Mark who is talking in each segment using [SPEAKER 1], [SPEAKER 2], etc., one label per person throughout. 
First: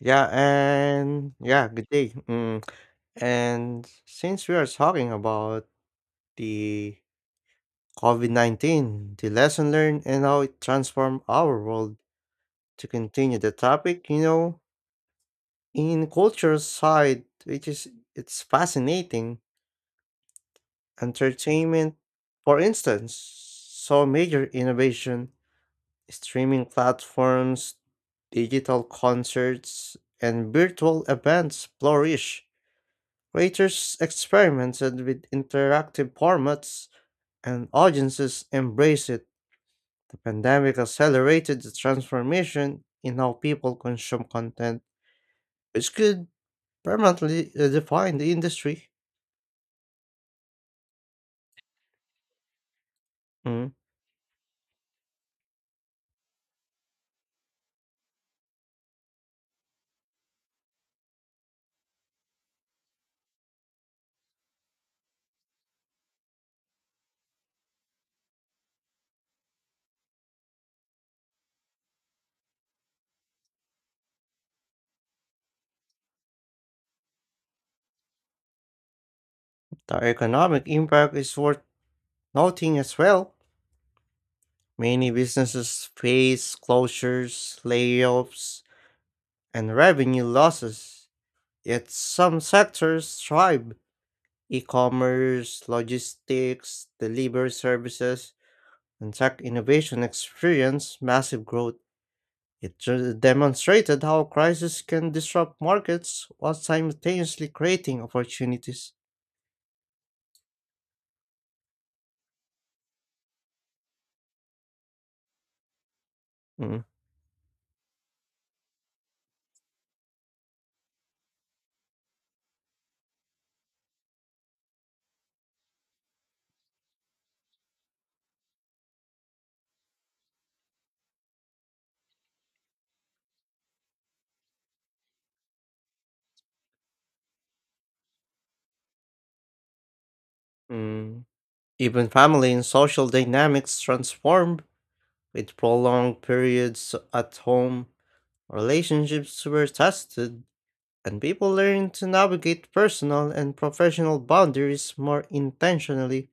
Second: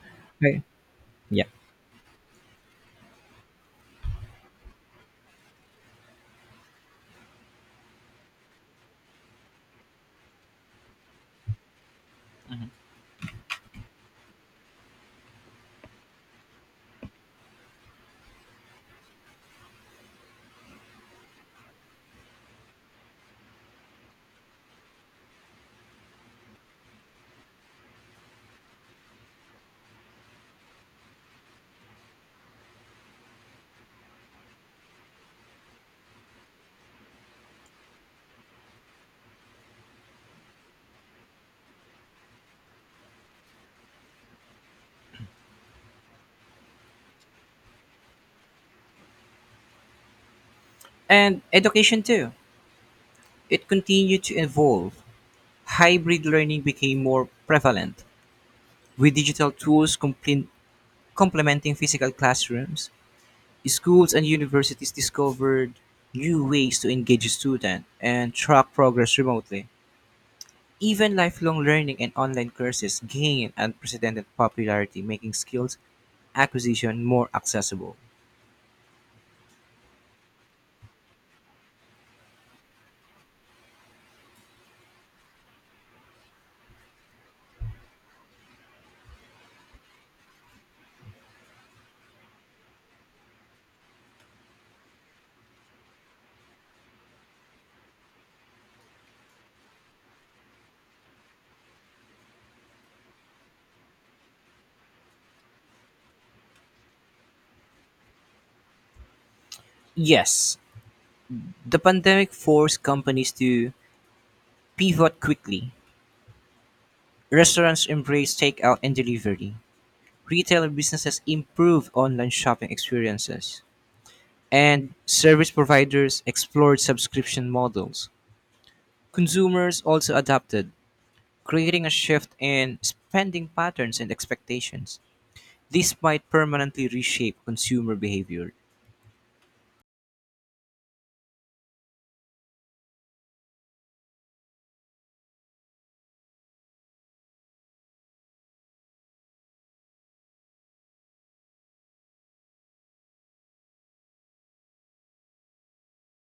[SPEAKER 1] Yeah,
[SPEAKER 2] Right.
[SPEAKER 1] and
[SPEAKER 2] Yeah.
[SPEAKER 1] yeah, good day. Mm. And since we are talking about the COVID-19, the lesson learned and how it transformed our world,
[SPEAKER 2] Mhm.
[SPEAKER 1] to continue the topic, in culture side, which is it's fascinating. Entertainment, for instance, saw major innovation: streaming platforms, digital concerts, and virtual events flourish. Creators experimented with interactive formats, and audiences embraced it. The pandemic accelerated the transformation in how people consume content, which could permanently redefine the industry.
[SPEAKER 2] And education too. It
[SPEAKER 1] Mm.
[SPEAKER 2] continued to evolve. Hybrid learning became more prevalent, with digital tools complementing physical classrooms. Schools and universities discovered new ways to engage students and track progress remotely. Even lifelong learning and online courses gained unprecedented popularity, making skills acquisition more accessible.
[SPEAKER 1] The economic impact is worth noting as well. Many businesses face closures, layoffs, and revenue losses, yet some sectors thrive: e-commerce, logistics, delivery services, and tech innovation experienced massive growth. Demonstrated how crises can disrupt markets while simultaneously creating opportunities.
[SPEAKER 2] Yes, the pandemic forced companies to pivot quickly.
[SPEAKER 1] Mm,
[SPEAKER 2] Restaurants embraced takeout and delivery. Retail businesses improved online shopping experiences. And service providers explored subscription models. Consumers also adapted, creating a shift in spending patterns and expectations. This might permanently reshape consumer behavior.
[SPEAKER 1] mm. Even family and social dynamics transformed with prolonged periods at home. Relationships were tested, and people learned to navigate personal and professional boundaries more intentionally.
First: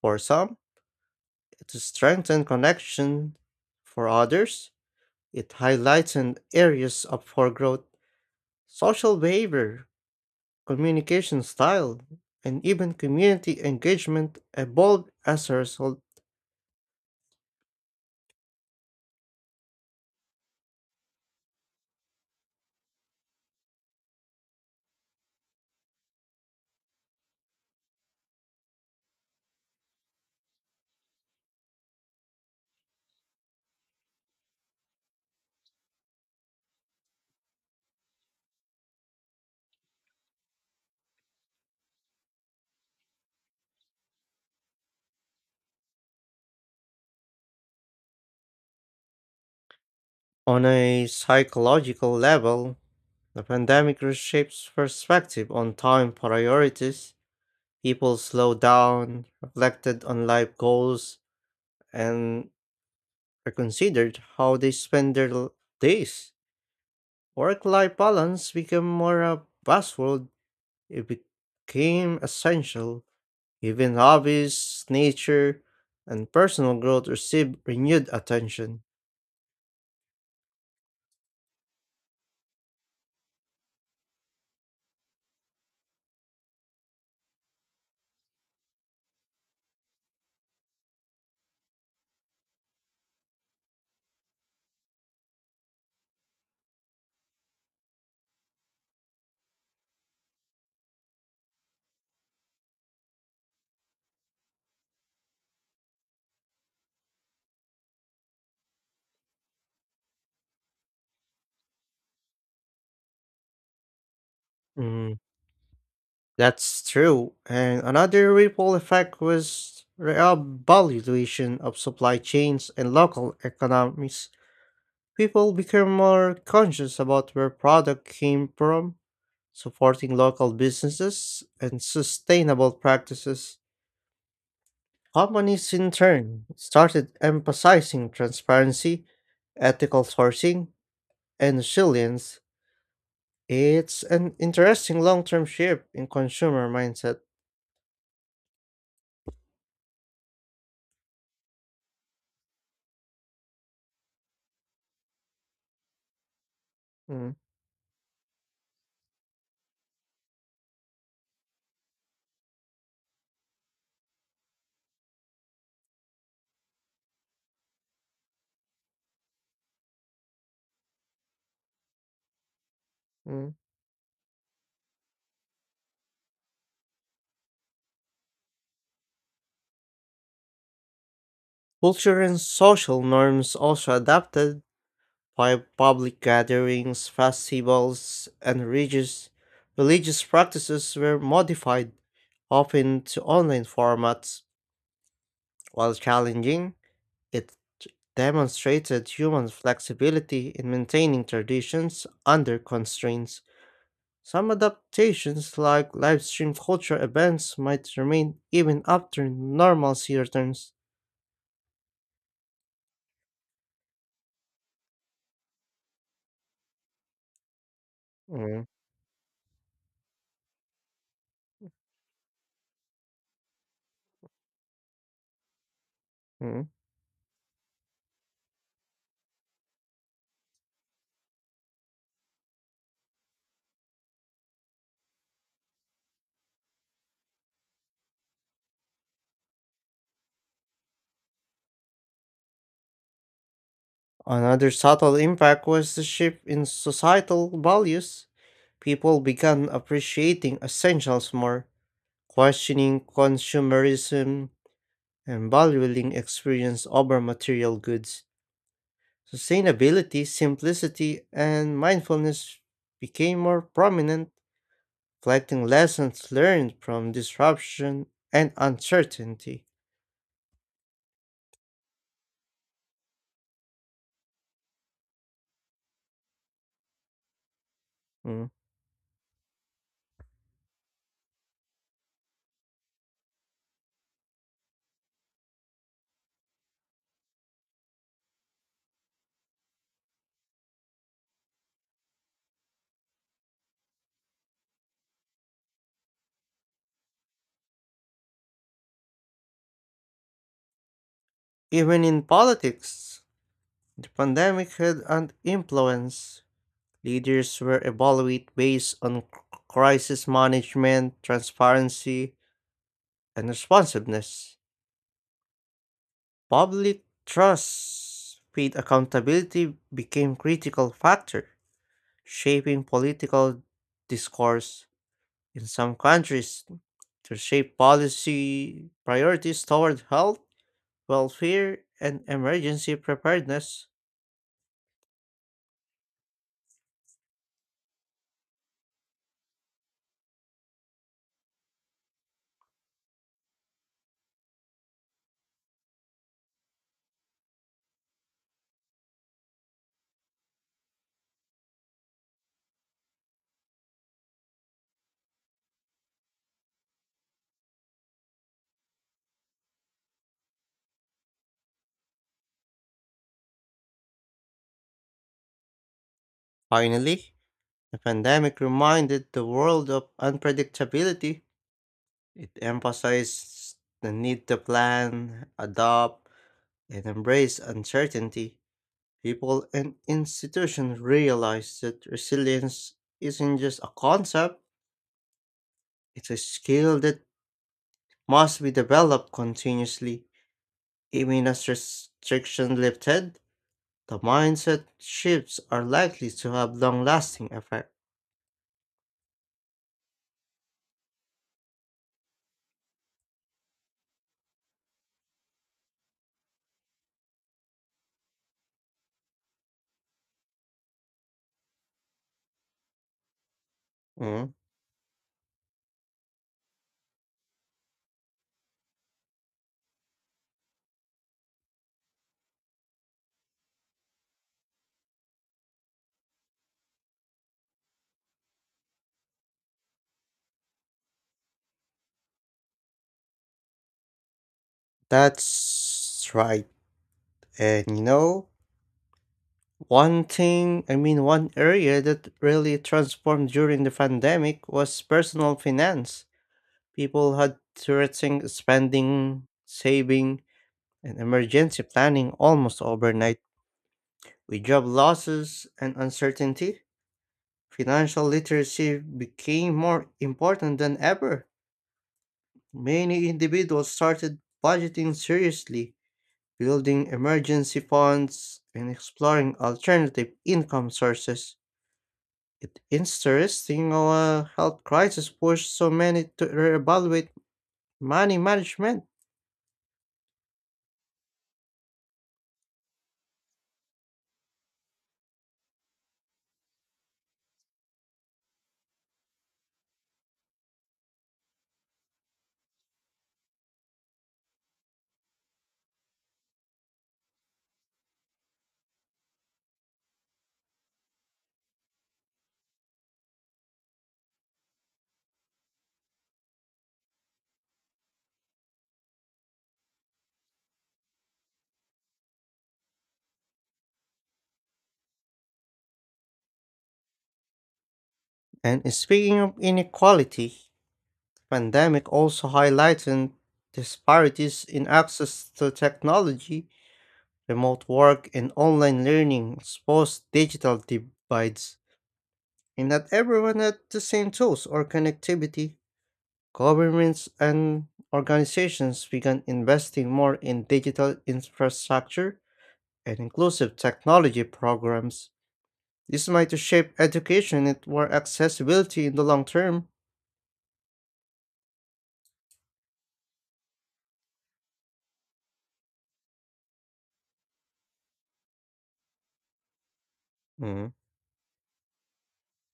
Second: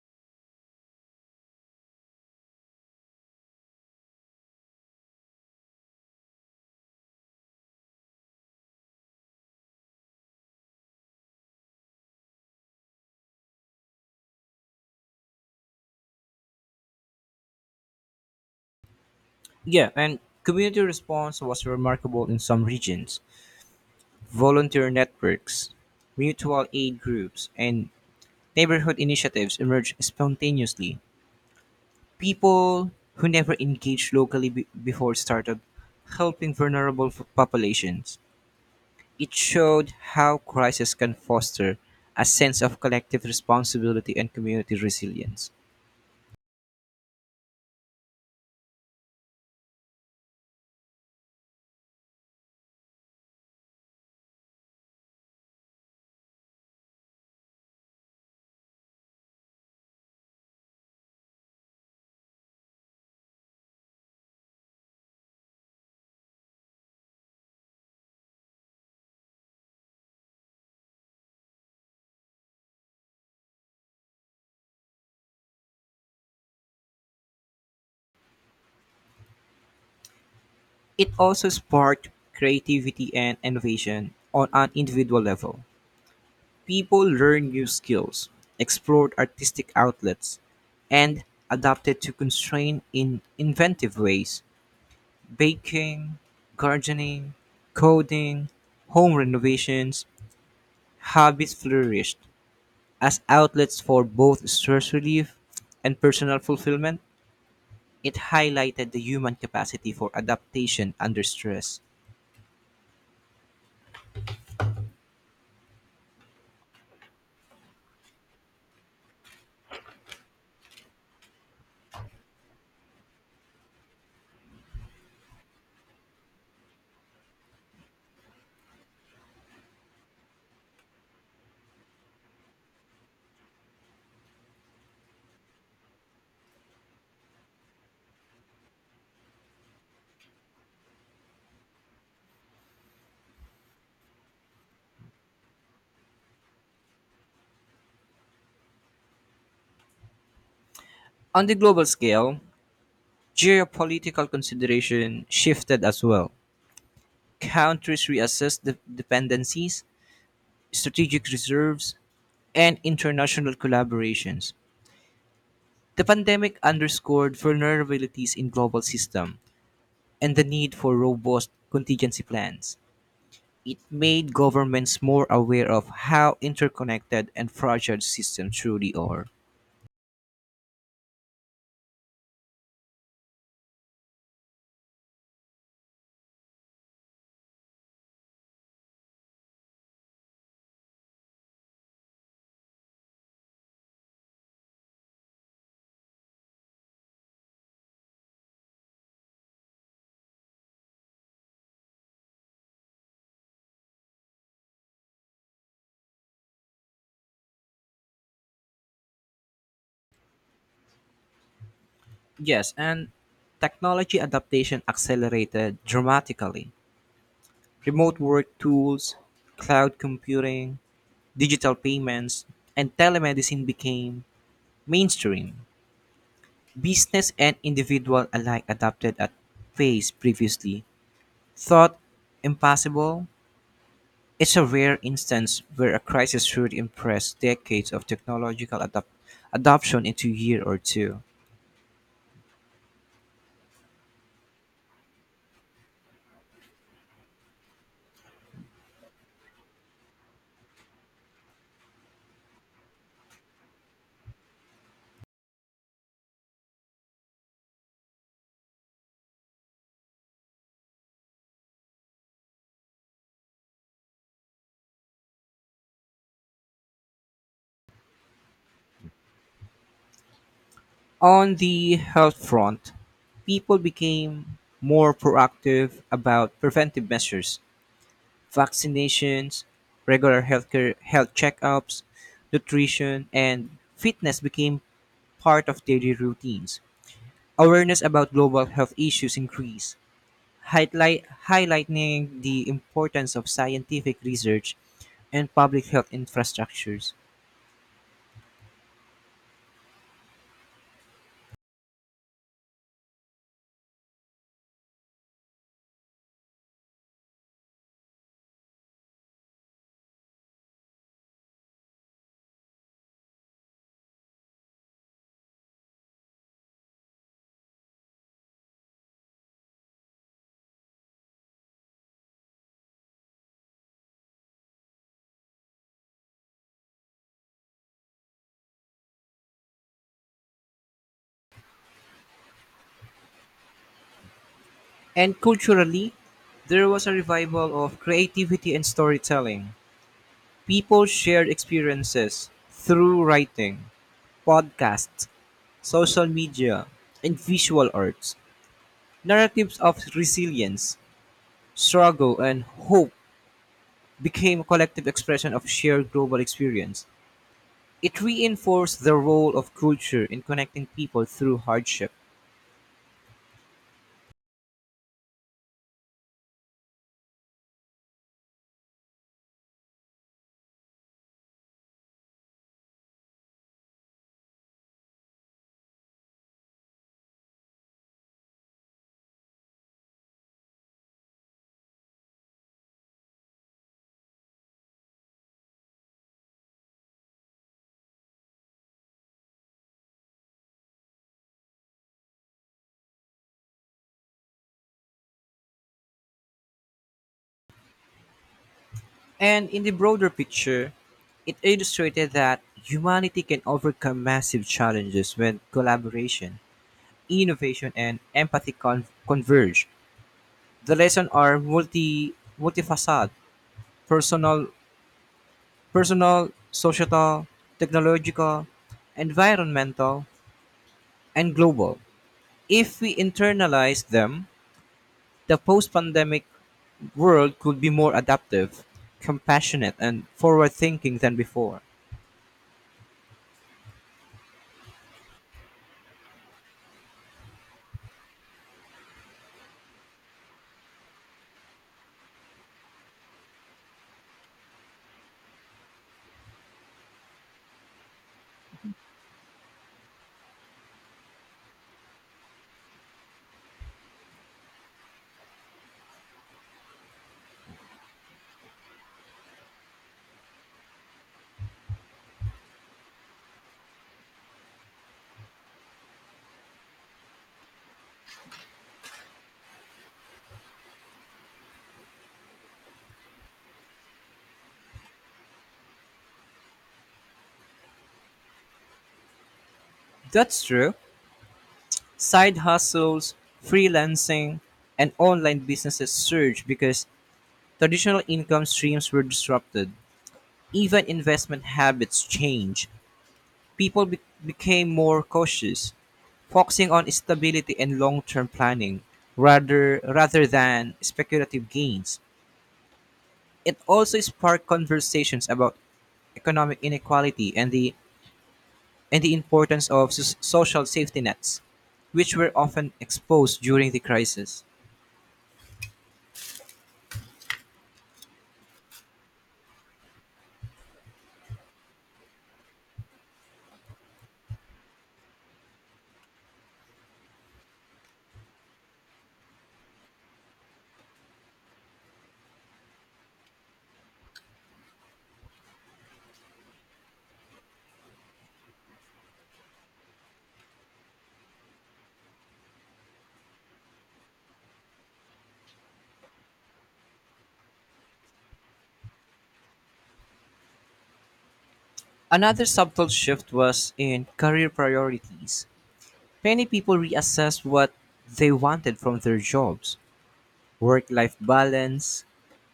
[SPEAKER 1] For some, to strengthen connection; for others, it highlights an areas up for growth. Social behavior, communication style, and even community engagement evolved as a result.
[SPEAKER 2] Yeah, and community response was remarkable in some regions. Volunteer networks, mutual aid groups, and neighborhood initiatives emerged spontaneously. People who never engaged locally before started helping vulnerable populations. It showed how crisis can foster a sense of collective responsibility and community resilience.
[SPEAKER 1] On a psychological level, the pandemic reshapes perspective on time priorities. People slowed down, reflected on life goals, and reconsidered how they spend days. Work life balance became more a buzzword. It became essential. Even hobbies, nature, and personal growth received renewed attention.
[SPEAKER 2] It also sparked creativity and innovation on an individual level. People learned new skills, explored artistic outlets, and adapted to constraint in inventive ways: baking, gardening, coding, home renovations, hobbies flourished as outlets for both stress relief and personal fulfillment. It highlighted the human capacity for adaptation under stress.
[SPEAKER 1] Mm, that's true. And another ripple effect was reevaluation of supply chains and local economies. People became more conscious about where product came from, supporting local businesses and sustainable practices. Companies, in turn, started emphasizing transparency, ethical sourcing, and resilience. It's an interesting long term shift in consumer mindset.
[SPEAKER 2] On the global scale, geopolitical consideration shifted as well.
[SPEAKER 1] Mm,
[SPEAKER 2] Countries reassessed the dependencies, strategic reserves, and international collaborations. The pandemic underscored vulnerabilities in global systems and the need for robust contingency plans.
[SPEAKER 1] mm.
[SPEAKER 2] It made governments more aware of how interconnected and fragile systems truly are.
[SPEAKER 1] Culture and social norms also adapted by public gatherings, festivals, and religious practices were modified, often to online formats. While challenging, it demonstrated human flexibility in maintaining traditions under constraints. Some adaptations, like livestream culture events, might remain even after normalcy returns.
[SPEAKER 2] Yes, and technology adaptation accelerated dramatically. Remote work
[SPEAKER 1] Mhm.
[SPEAKER 2] tools, cloud computing, digital payments, and telemedicine became mainstream. Business and individual alike adapted at pace previously thought impossible. It's a rare instance where a crisis would impress decades of technological adoption into a year or two.
[SPEAKER 1] Another subtle impact was the shift in societal values. People began appreciating essentials more, questioning consumerism, and valuing experience over material goods. Sustainability, simplicity, and mindfulness became more prominent, reflecting lessons learned from disruption and uncertainty.
[SPEAKER 2] On the health front, people became more proactive about preventive measures,
[SPEAKER 1] Mm.
[SPEAKER 2] vaccinations, regular healthcare, health checkups, nutrition, and fitness became part of daily routines. Awareness about global health issues increased, highlighting the importance of scientific research and public health infrastructures.
[SPEAKER 1] Even in politics, the pandemic had an influence. Leaders were evaluated based on crisis management, transparency, and responsiveness. Public trust, paid accountability became critical factor, shaping political discourse. In some countries, to shape policy priorities toward health, welfare, and emergency preparedness.
[SPEAKER 2] And culturally, there was a revival of creativity and storytelling. People shared experiences through writing, podcasts, social media, and visual arts. Narratives of resilience, struggle, and hope became a collective expression of shared global experience. It reinforced the role of culture in connecting people through hardship.
[SPEAKER 1] Finally, the pandemic reminded the world of unpredictability. It emphasized the need to plan, adapt, and embrace uncertainty. People and institutions realized that resilience isn't just a concept, it's a skill that must be developed continuously. Even as restrictions lifted, the mindset shifts are likely to have long lasting effect.
[SPEAKER 2] And in the broader picture, it illustrated that humanity can overcome massive challenges when collaboration, innovation, and empathy converge. The lessons are multifaceted,
[SPEAKER 1] Mm,
[SPEAKER 2] personal, personal, societal, technological, environmental, and global. If we internalize them, the post-pandemic world could be more adaptive, compassionate and forward-thinking than before.
[SPEAKER 1] That's right. And you know, One thing, I mean, one area that really transformed during the pandemic was personal finance. People had to rethink spending, saving, and emergency planning almost overnight. With job losses and uncertainty, financial literacy became more important than ever. Many individuals started budgeting seriously, building emergency funds, and exploring alternative income sources. It's interesting our health crisis pushed so many to reevaluate money management.
[SPEAKER 2] That's true. Side hustles, freelancing, and online businesses surged because traditional income streams were disrupted. Even investment habits changed. People became more cautious, focusing on stability and long-term planning rather than speculative gains. It also sparked conversations about economic inequality and the importance of social safety nets, which were often exposed during the crisis.
[SPEAKER 1] And speaking of inequality, pandemic also highlighted disparities in access to technology, remote work, and online learning exposed digital divides. And not everyone had the same tools or connectivity. Governments and organizations began investing more in digital infrastructure and inclusive technology programs. This might shape education and more accessibility in the long term.
[SPEAKER 2] Another subtle shift was in career priorities. Many people reassessed what they wanted from their jobs.
[SPEAKER 1] Mm.
[SPEAKER 2] Work life balance,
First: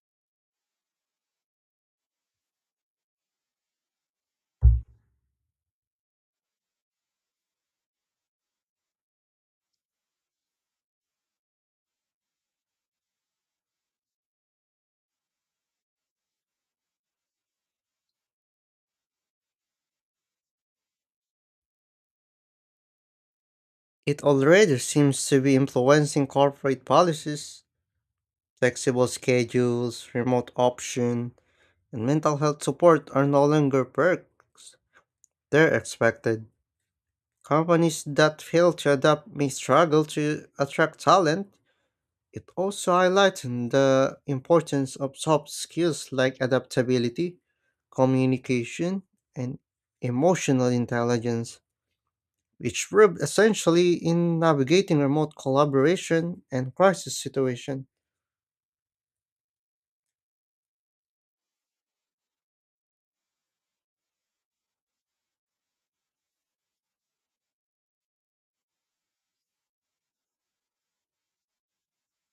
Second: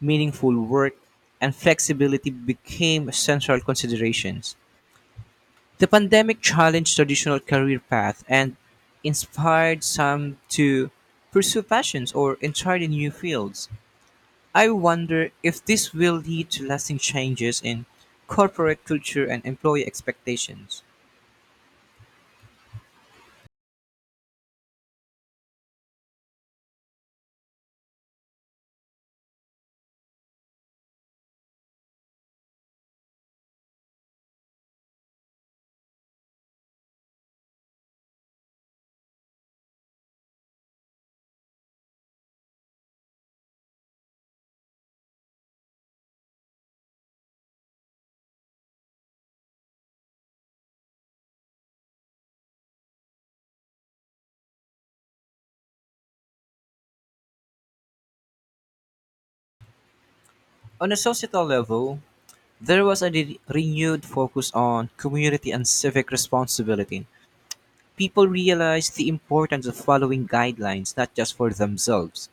[SPEAKER 2] meaningful work, and flexibility became central considerations. The pandemic challenged traditional career paths and inspired some to pursue passions or entirely new fields. I wonder if this will lead to lasting changes in corporate culture and employee expectations.
[SPEAKER 1] It already seems to be influencing corporate policies. Flexible schedules, remote option, and mental health support are no longer perks. They're expected. Companies that fail to adapt may struggle to attract talent. It also highlights the importance of soft skills like adaptability, communication, and emotional intelligence, which proved essentially in navigating remote collaboration and crisis situation.
[SPEAKER 2] On a societal level, there was a renewed focus on community and civic responsibility. People realized the importance of following guidelines not just for themselves,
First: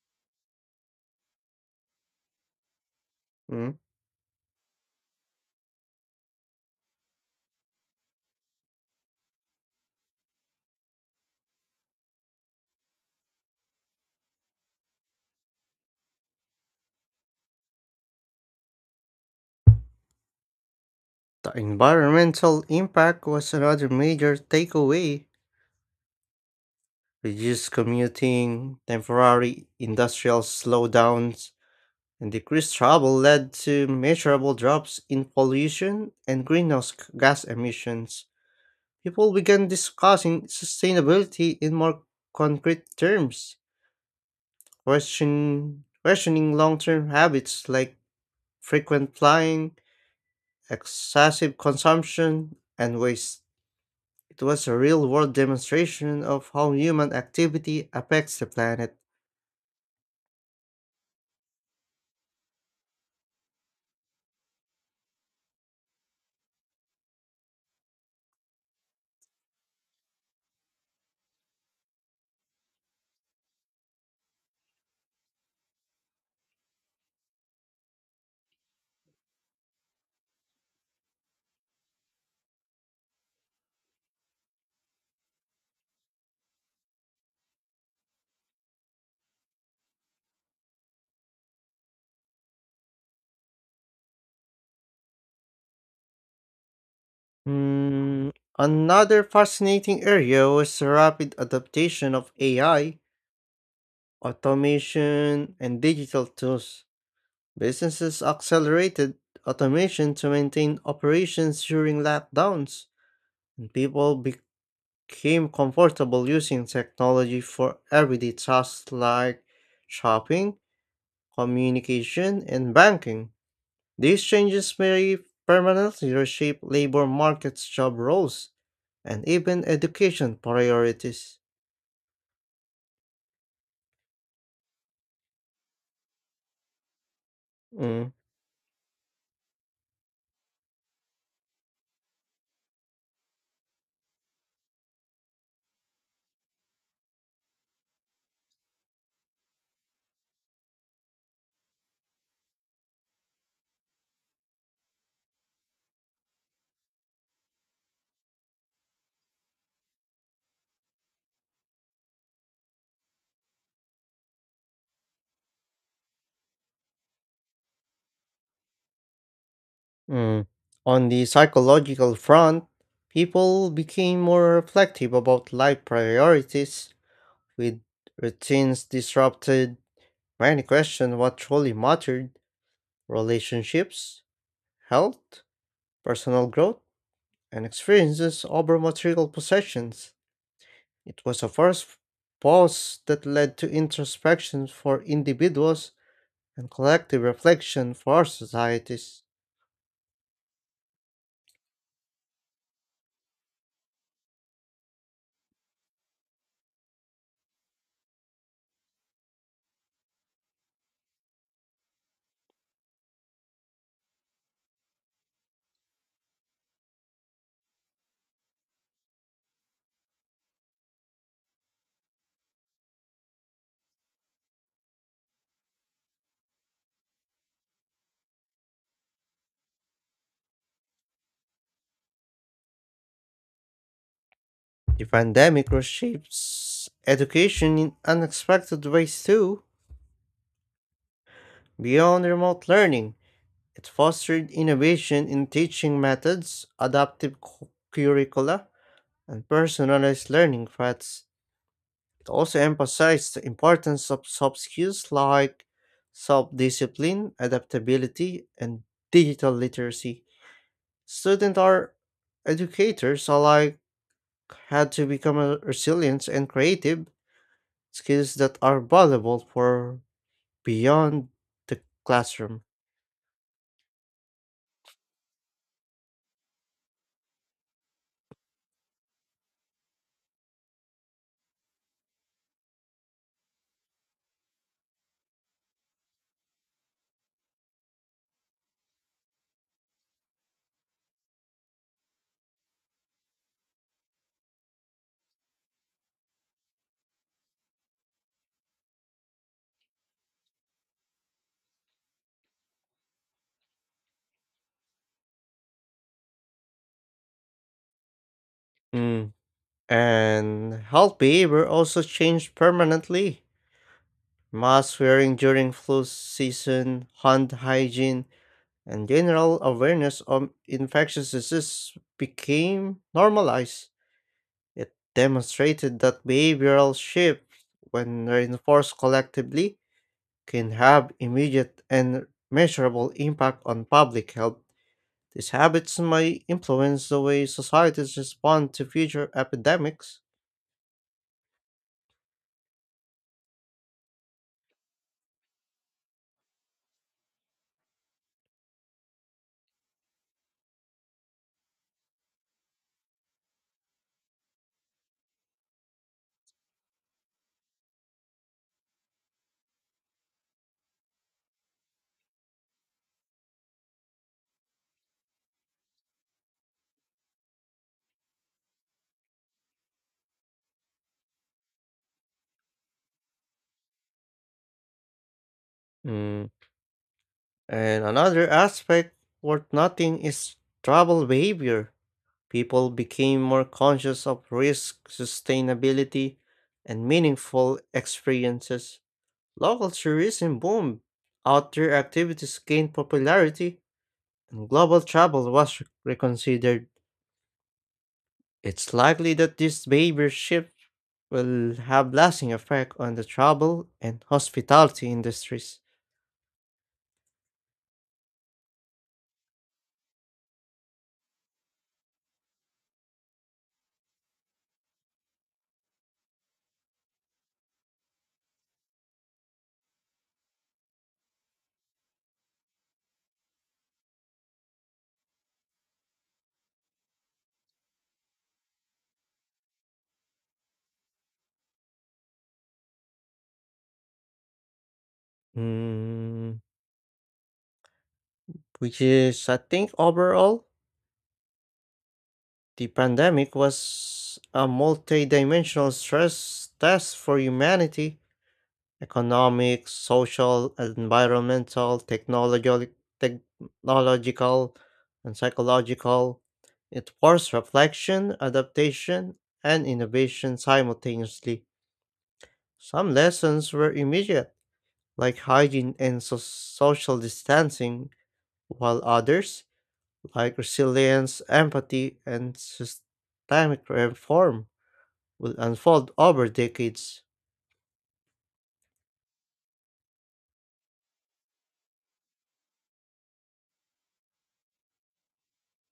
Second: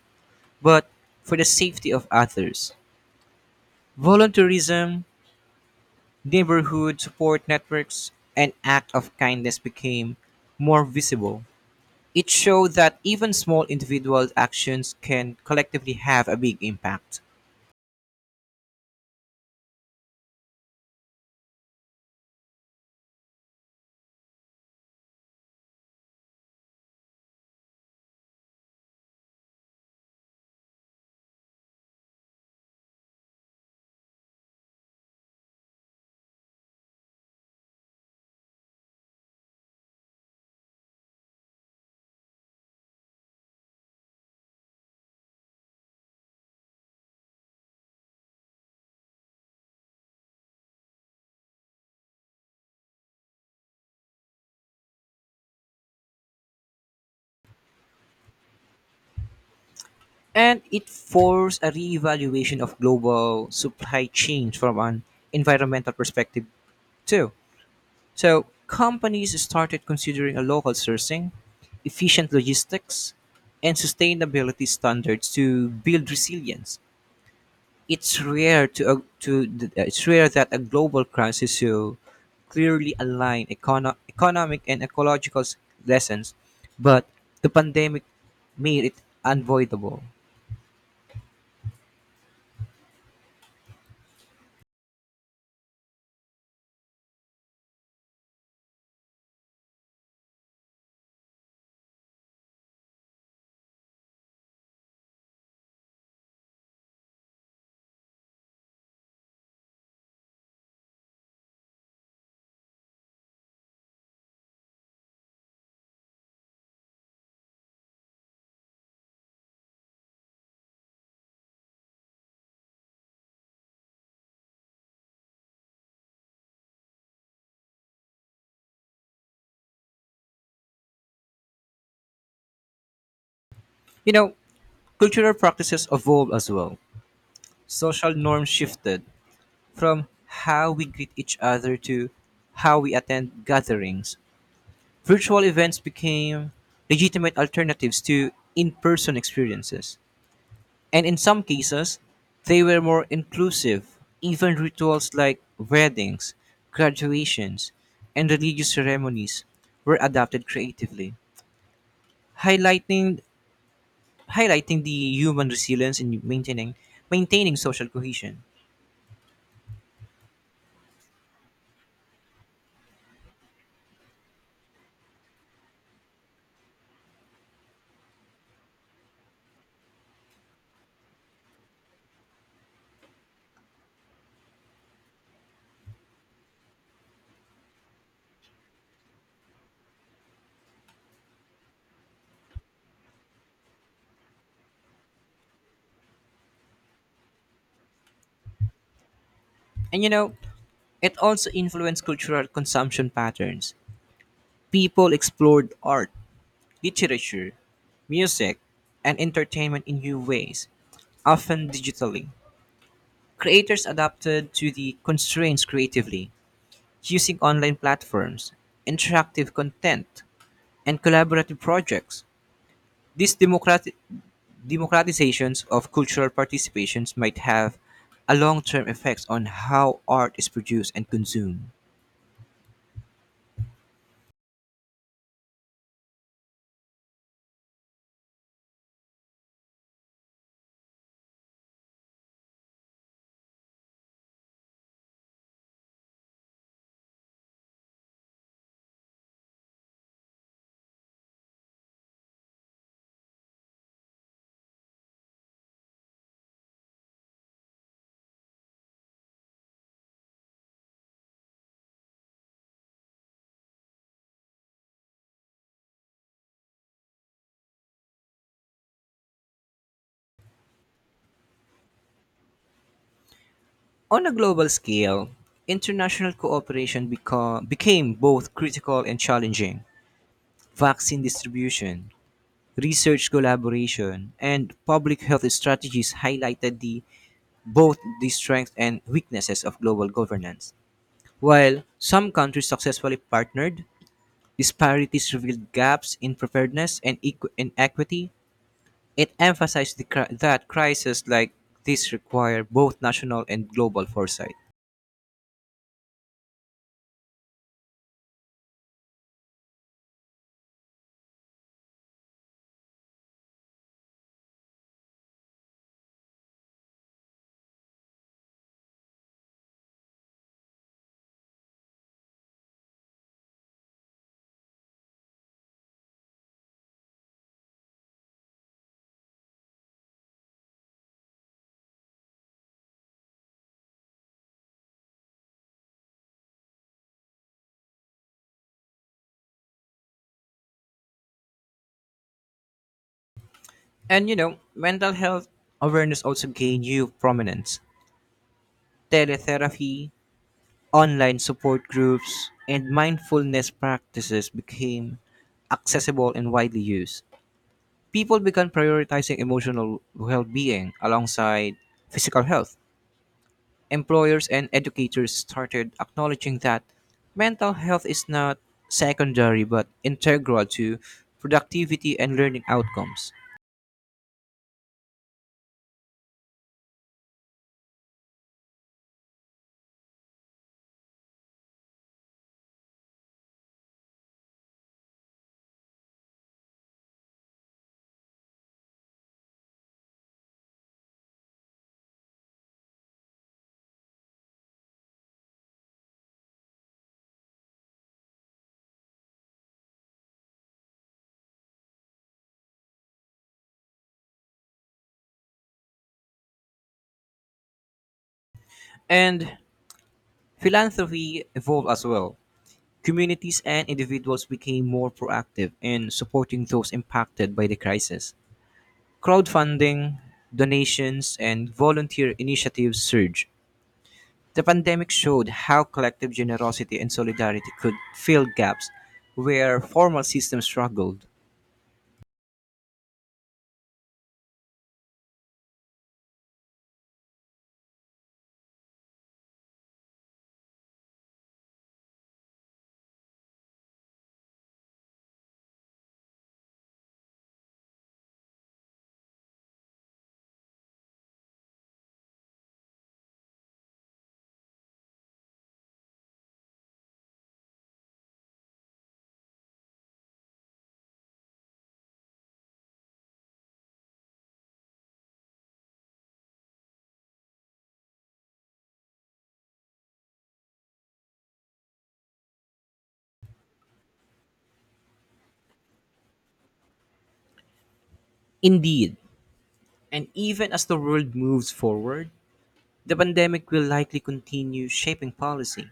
[SPEAKER 2] but for the safety of others.
[SPEAKER 1] Mm.
[SPEAKER 2] Volunteerism, neighborhood support networks and acts of kindness became more visible. It showed that even small individual actions can collectively have a big impact.
[SPEAKER 1] The environmental impact was another major takeaway. Reduced commuting, temporary industrial slowdowns, and decreased travel led to measurable drops in pollution and gas emissions. People began discussing sustainability in more concrete terms, questioning long term habits like frequent flying, excessive consumption, and waste. It was a real world demonstration of how human activity affects the planet.
[SPEAKER 2] And it forced a reevaluation of global supply chains from an environmental perspective, too. So, companies started considering a local sourcing, efficient logistics, and sustainability standards to build resilience. It's rare to a- to th- it's rare that a global crisis so clearly align economic and ecological lessons, but the pandemic made it unavoidable.
[SPEAKER 1] Hmm, Another fascinating area was the rapid adaptation of AI, automation and digital tools. Businesses accelerated automation to maintain operations during lockdowns, and people became comfortable using technology for everyday tasks like shopping, communication, and banking. These changes may permanently reshape labor markets, job roles, and even education priorities.
[SPEAKER 2] You know, cultural practices evolved as well.
[SPEAKER 1] Mm.
[SPEAKER 2] Social norms shifted from how we greet each other to how we attend gatherings. Virtual events became legitimate alternatives to in person experiences. And in some cases, they were more inclusive. Even rituals like weddings, graduations, and religious ceremonies were adapted creatively, highlighting highlighting the human resilience in maintaining social cohesion.
[SPEAKER 1] Mm. On the psychological front, people became more reflective about life priorities, with routines disrupted. Many questioned what truly mattered: relationships, health, personal growth, and experiences over material possessions. It was a first pause that led to introspection for individuals and collective reflection for societies.
[SPEAKER 2] And you know, it also influenced cultural consumption patterns. People explored art, literature, music, and entertainment in new ways, often digitally. Creators adapted to the constraints creatively, using online platforms, interactive content, and collaborative projects. These democratizations of cultural participations might have a long term effects on how art is produced and consumed.
[SPEAKER 1] The pandemic reshapes education in unexpected ways too. Beyond remote learning, it fostered innovation in teaching methods, adaptive curricula, and personalized learning paths. It also emphasized the importance of soft skills like self discipline, adaptability, and digital literacy. Students or educators alike had to become resilient and creative, skills that are valuable for beyond the classroom.
[SPEAKER 2] On a global scale, international cooperation became both critical and challenging. Vaccine distribution, research collaboration, and public health strategies highlighted the both the strengths and weaknesses of global governance. While some countries successfully partnered, disparities revealed gaps in preparedness and inequity. It emphasized that crises like this require both national and global foresight.
[SPEAKER 1] Mm. And health behavior also changed permanently. Mask wearing during flu season, hand hygiene, and general awareness of infectious disease became normalized. It demonstrated that behavioral shifts, when reinforced collectively, can have immediate and measurable impact on public health. These habits may influence the way societies respond to future epidemics.
[SPEAKER 2] And you know, mental health awareness also gained new prominence. Teletherapy, online support groups, and mindfulness practices became accessible and widely used. People began prioritizing emotional well being alongside physical health. Employers and educators started acknowledging that mental health is not secondary but integral to productivity and learning outcomes.
[SPEAKER 1] Mm, And another aspect worth noting is travel behavior. People became more conscious of risk, sustainability, and meaningful experiences. Local tourism boomed, outdoor activities gained popularity, and global travel was reconsidered. It's likely that this behavior shift will have lasting effect on the travel and hospitality industries.
[SPEAKER 2] And philanthropy evolved as well. Communities and individuals became more proactive in supporting those impacted by the crisis. Crowdfunding, donations, and volunteer initiatives surged. The pandemic showed how collective generosity and solidarity could fill gaps where formal systems struggled.
[SPEAKER 1] Mm, which is, I think, overall, the pandemic was a multi-dimensional stress test for humanity: economic, social, environmental, technological, and psychological. It forced reflection, adaptation, and innovation simultaneously. Some lessons were immediate, like hygiene and social distancing, while others, like resilience, empathy, and systemic reform, will unfold over decades.
[SPEAKER 2] Indeed, and even as the world moves forward, the pandemic will likely continue shaping policy,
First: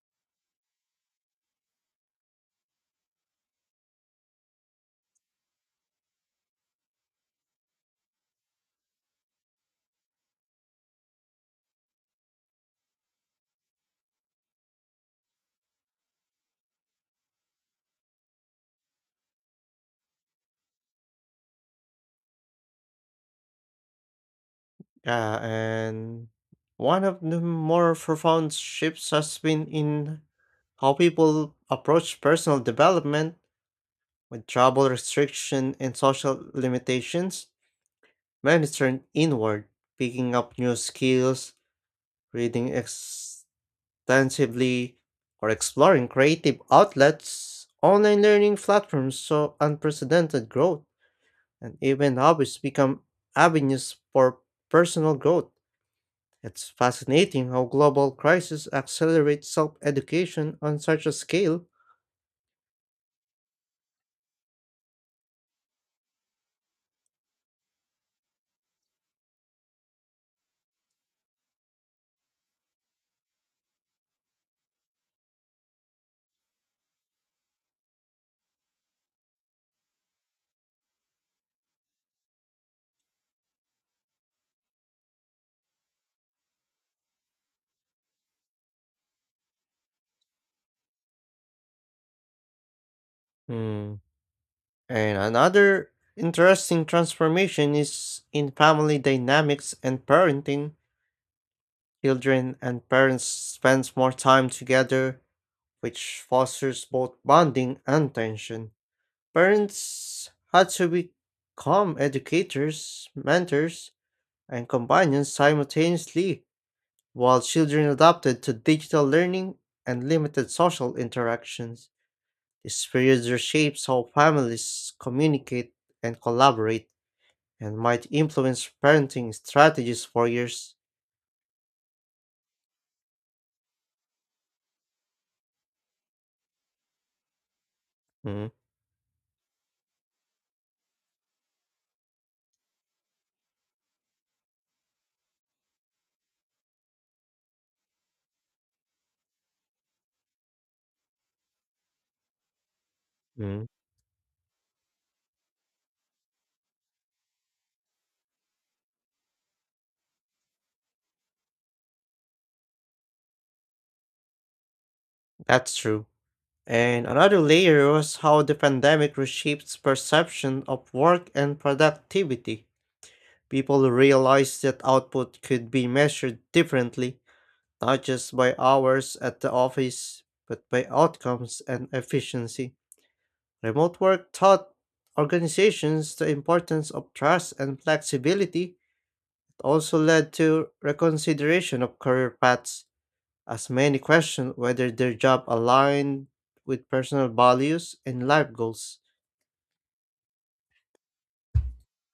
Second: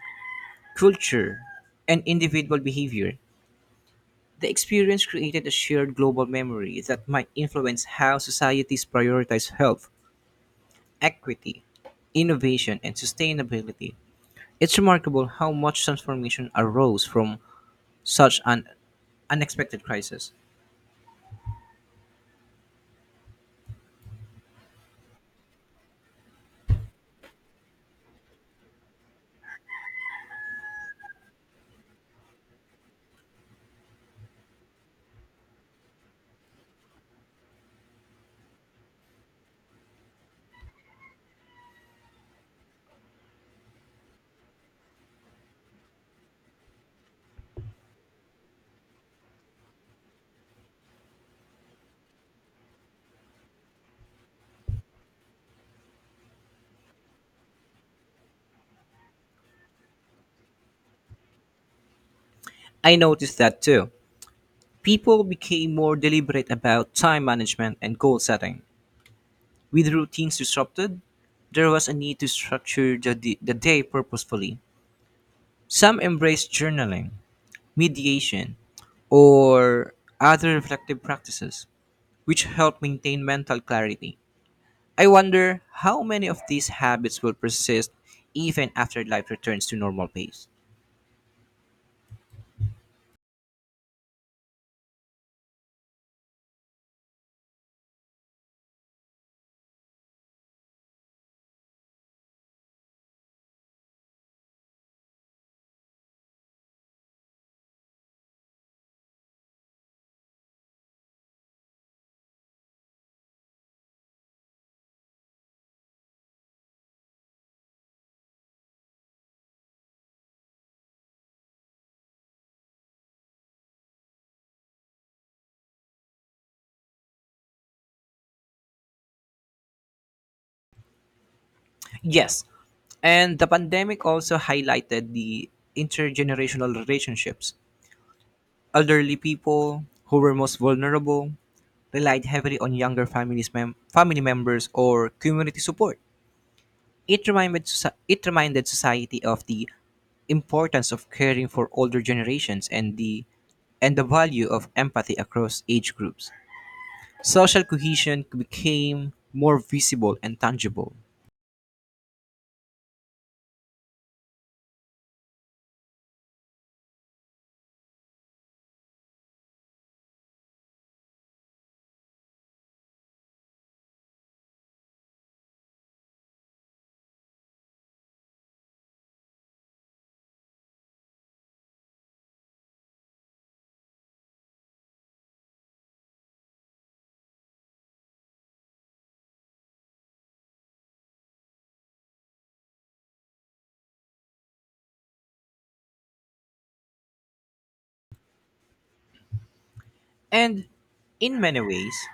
[SPEAKER 2] culture, and individual behavior. The experience created a shared global memory that might influence how societies prioritize health, equity, innovation, and sustainability. It's remarkable how much transformation arose from such an unexpected crisis.
[SPEAKER 1] Yeah, and one of the more profound shifts has been in how people approach personal development with travel restriction and social limitations. Many turn inward, picking up new skills, reading, ex. Alternatively, or exploring creative outlets, online learning platforms saw unprecedented growth, and even hobbies become avenues for personal growth. It's fascinating how global crises accelerate self education on such a scale.
[SPEAKER 2] I noticed that too. People became more deliberate about time management and goal setting. With routines disrupted, there was a need to structure the day purposefully. Some embraced journaling, mediation, or other reflective practices, which help maintain mental clarity. I wonder how many of these habits will persist even after life returns to normal pace.
[SPEAKER 1] Hmm. And another interesting transformation is in family dynamics and parenting. Children and parents spend more time together, which fosters both bonding and tension. Parents had to become educators, mentors, and companions simultaneously, while children adapted to digital learning and limited social interactions. This period shapes how families communicate and collaborate and might influence parenting strategies for years.
[SPEAKER 2] Yes. And the pandemic also highlighted the intergenerational relationships.
[SPEAKER 1] Mm,
[SPEAKER 2] Elderly people who were most vulnerable relied heavily on younger families family members or community support. It reminded society of the importance of caring for older generations and
[SPEAKER 1] mm,
[SPEAKER 2] the value of empathy across age groups. Social cohesion became more visible and tangible.
[SPEAKER 1] That's true. And another layer was how the pandemic reshaped perception of work and productivity. People realized that output could be measured differently, not just by hours at the office, but by outcomes and efficiency. Remote work taught organizations the importance of trust and flexibility. It also led to reconsideration of career paths as many question whether their job aligned with personal values and life goals.
[SPEAKER 2] And in many ways,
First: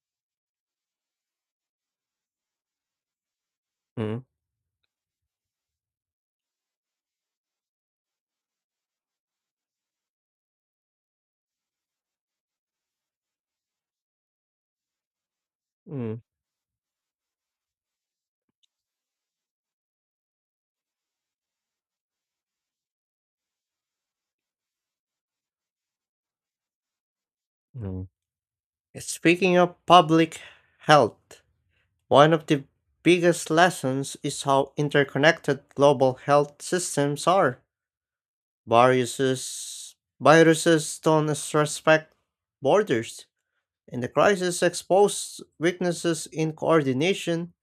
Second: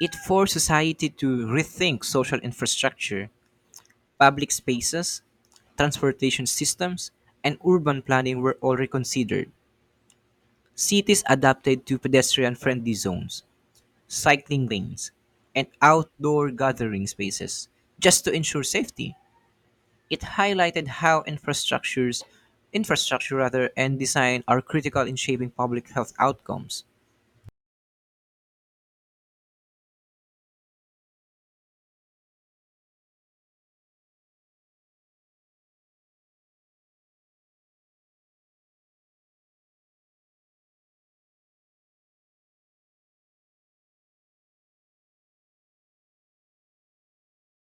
[SPEAKER 2] it forced society to rethink social infrastructure,
[SPEAKER 1] Mm,
[SPEAKER 2] public spaces, transportation systems, and urban planning were all reconsidered. Cities adapted to pedestrian friendly zones, cycling lanes, and
[SPEAKER 1] mm,
[SPEAKER 2] outdoor gathering spaces just to ensure safety. It highlighted how infrastructure rather, and design are critical in shaping public health outcomes.
[SPEAKER 1] mm. Speaking of public health, one of the biggest lessons is how interconnected global health systems are. Viruses don't respect borders, and the crisis exposed weaknesses in coordination,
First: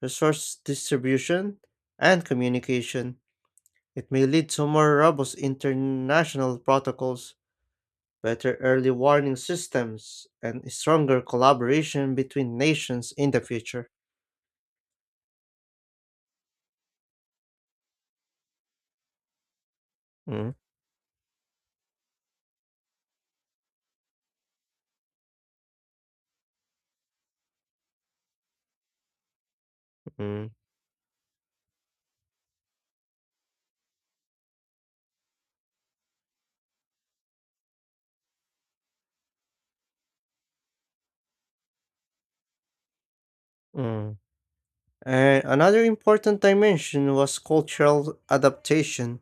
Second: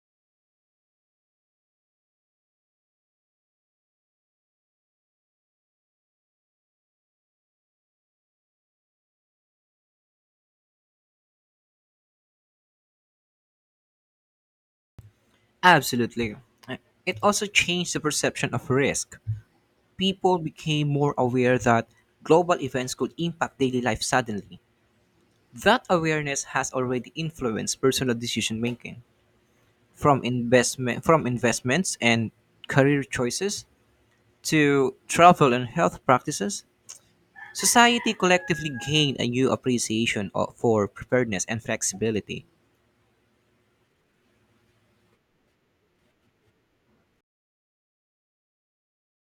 [SPEAKER 1] resource distribution, and communication. It may lead to more robust international protocols, better early warning systems, and stronger collaboration between nations in the future.
[SPEAKER 2] Absolutely. It also changed the perception of risk. People
[SPEAKER 1] Mm,
[SPEAKER 2] became more aware that global events could impact daily life suddenly. That awareness has already influenced personal decision making, from
[SPEAKER 1] mm,
[SPEAKER 2] investments and career choices to travel and health practices. Society collectively gained a new appreciation for preparedness and flexibility.
[SPEAKER 1] mm. And another important dimension was cultural adaptation.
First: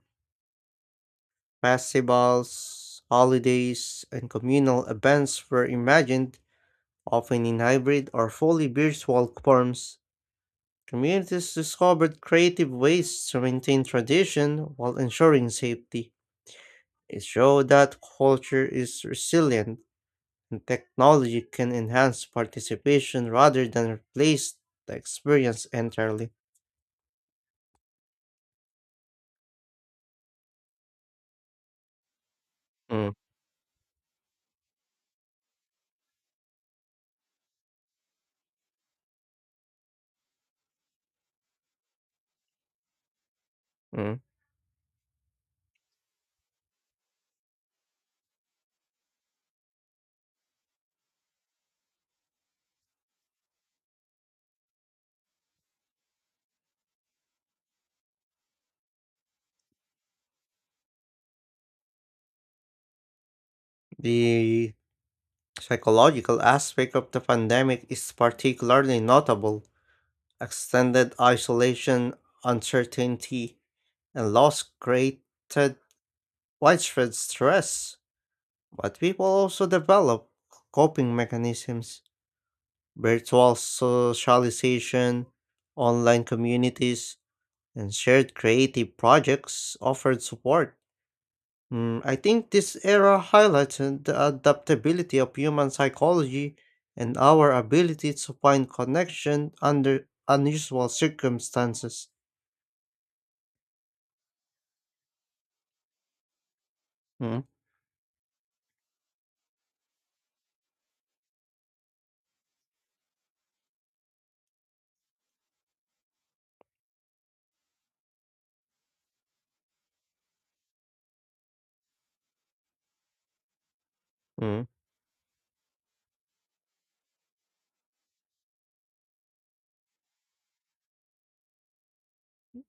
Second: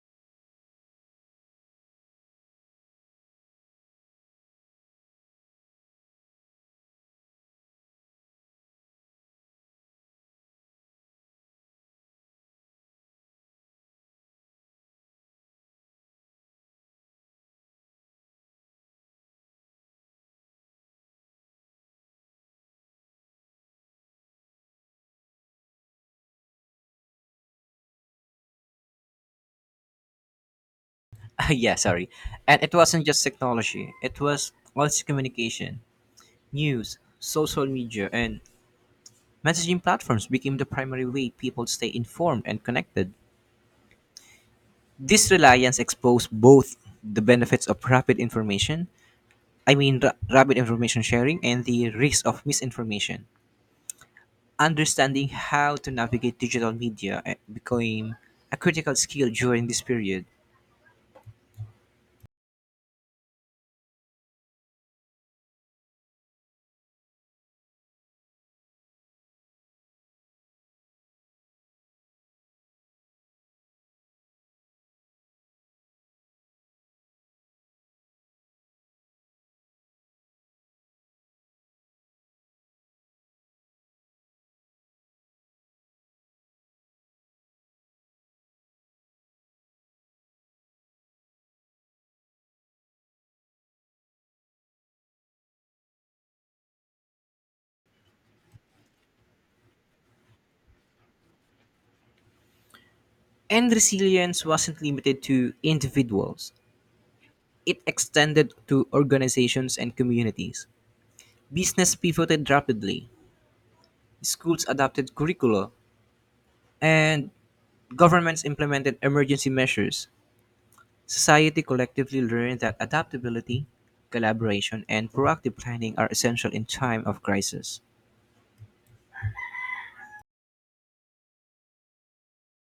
[SPEAKER 1] Festivals, holidays, and communal events were imagined, often in hybrid or fully virtual forms. Communities discovered creative ways to maintain tradition while ensuring safety. It show that culture is resilient and technology can enhance participation rather than replace the experience entirely.
[SPEAKER 2] Yeah, sorry. And it wasn't
[SPEAKER 1] Mm,
[SPEAKER 2] just technology; it was also communication, news, social media, and messaging platforms became the primary way people stay informed and connected.
[SPEAKER 1] mm.
[SPEAKER 2] This reliance exposed both the benefits of rapid information, rapid information sharing, and the risk of misinformation. Understanding how to navigate digital media became a critical skill during this period.
[SPEAKER 1] The psychological aspect of the pandemic is particularly notable. Extended isolation, uncertainty, and loss created widespread stress, but people also develop coping mechanisms: virtual socialization, online communities, and shared creative projects offered support. I think this era highlights the adaptability of human psychology and our ability to find connection under unusual circumstances.
[SPEAKER 2] And resilience wasn't limited to individuals,
[SPEAKER 1] Mm,
[SPEAKER 2] it extended to organizations and communities. Business pivoted rapidly, schools adapted curricula, and governments implemented emergency measures. Society collectively learned that adaptability,
[SPEAKER 1] mm,
[SPEAKER 2] collaboration, and proactive planning are essential in time of crisis.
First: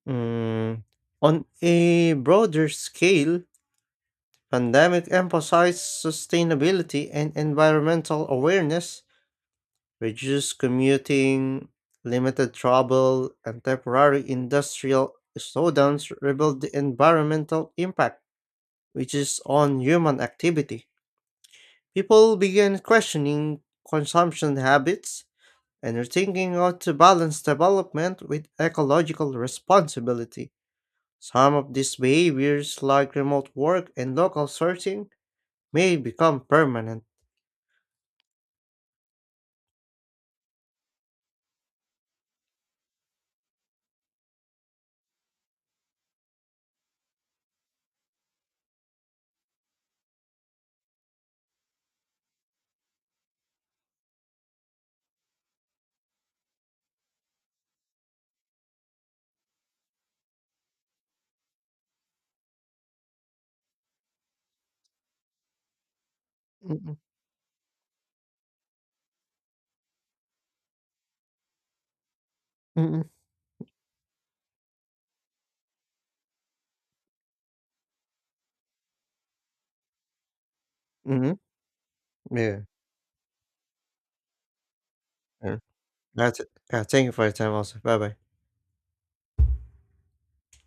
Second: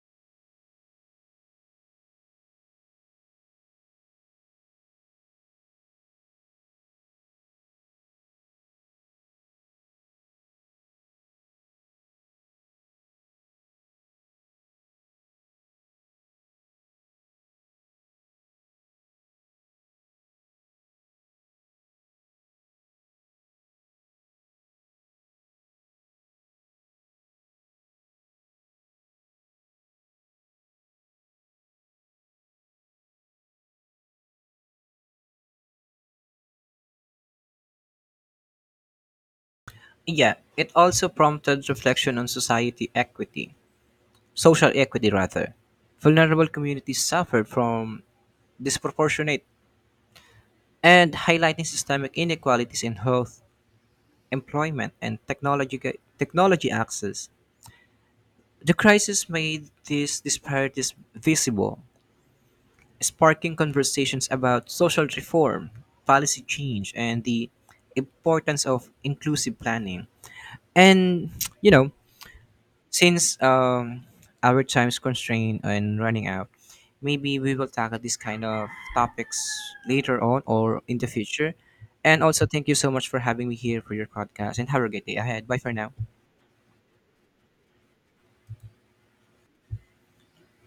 [SPEAKER 1] mm. On a broader scale, pandemic emphasized sustainability and environmental awareness. Reduced commuting, limited travel, and temporary industrial slowdowns revealed the environmental impact which is on human activity. People began questioning consumption habits and are thinking how to balance development with ecological responsibility. Some of these behaviors, like remote work and local sourcing, may become permanent.
[SPEAKER 2] Yeah, it also prompted reflection on social equity rather. Vulnerable communities suffered from disproportionate and highlighting systemic inequalities in health, employment, and technology access. The crisis made these disparities visible, sparking conversations about social reform, policy change,
[SPEAKER 1] Mm-mm.
[SPEAKER 2] and the importance of inclusive planning. And, you know,
[SPEAKER 1] Mm-mm.
[SPEAKER 2] since our time's constrained and running out, maybe we will tackle this kind of topics later on or in the
[SPEAKER 1] Mm-hmm.
[SPEAKER 2] future. And also,
[SPEAKER 1] Yeah.
[SPEAKER 2] thank you so much for having me here for your podcast and have a great day ahead.
[SPEAKER 1] Yeah.
[SPEAKER 2] Bye for now.
[SPEAKER 1] That's it. Yeah, thank you for your time also. Bye bye.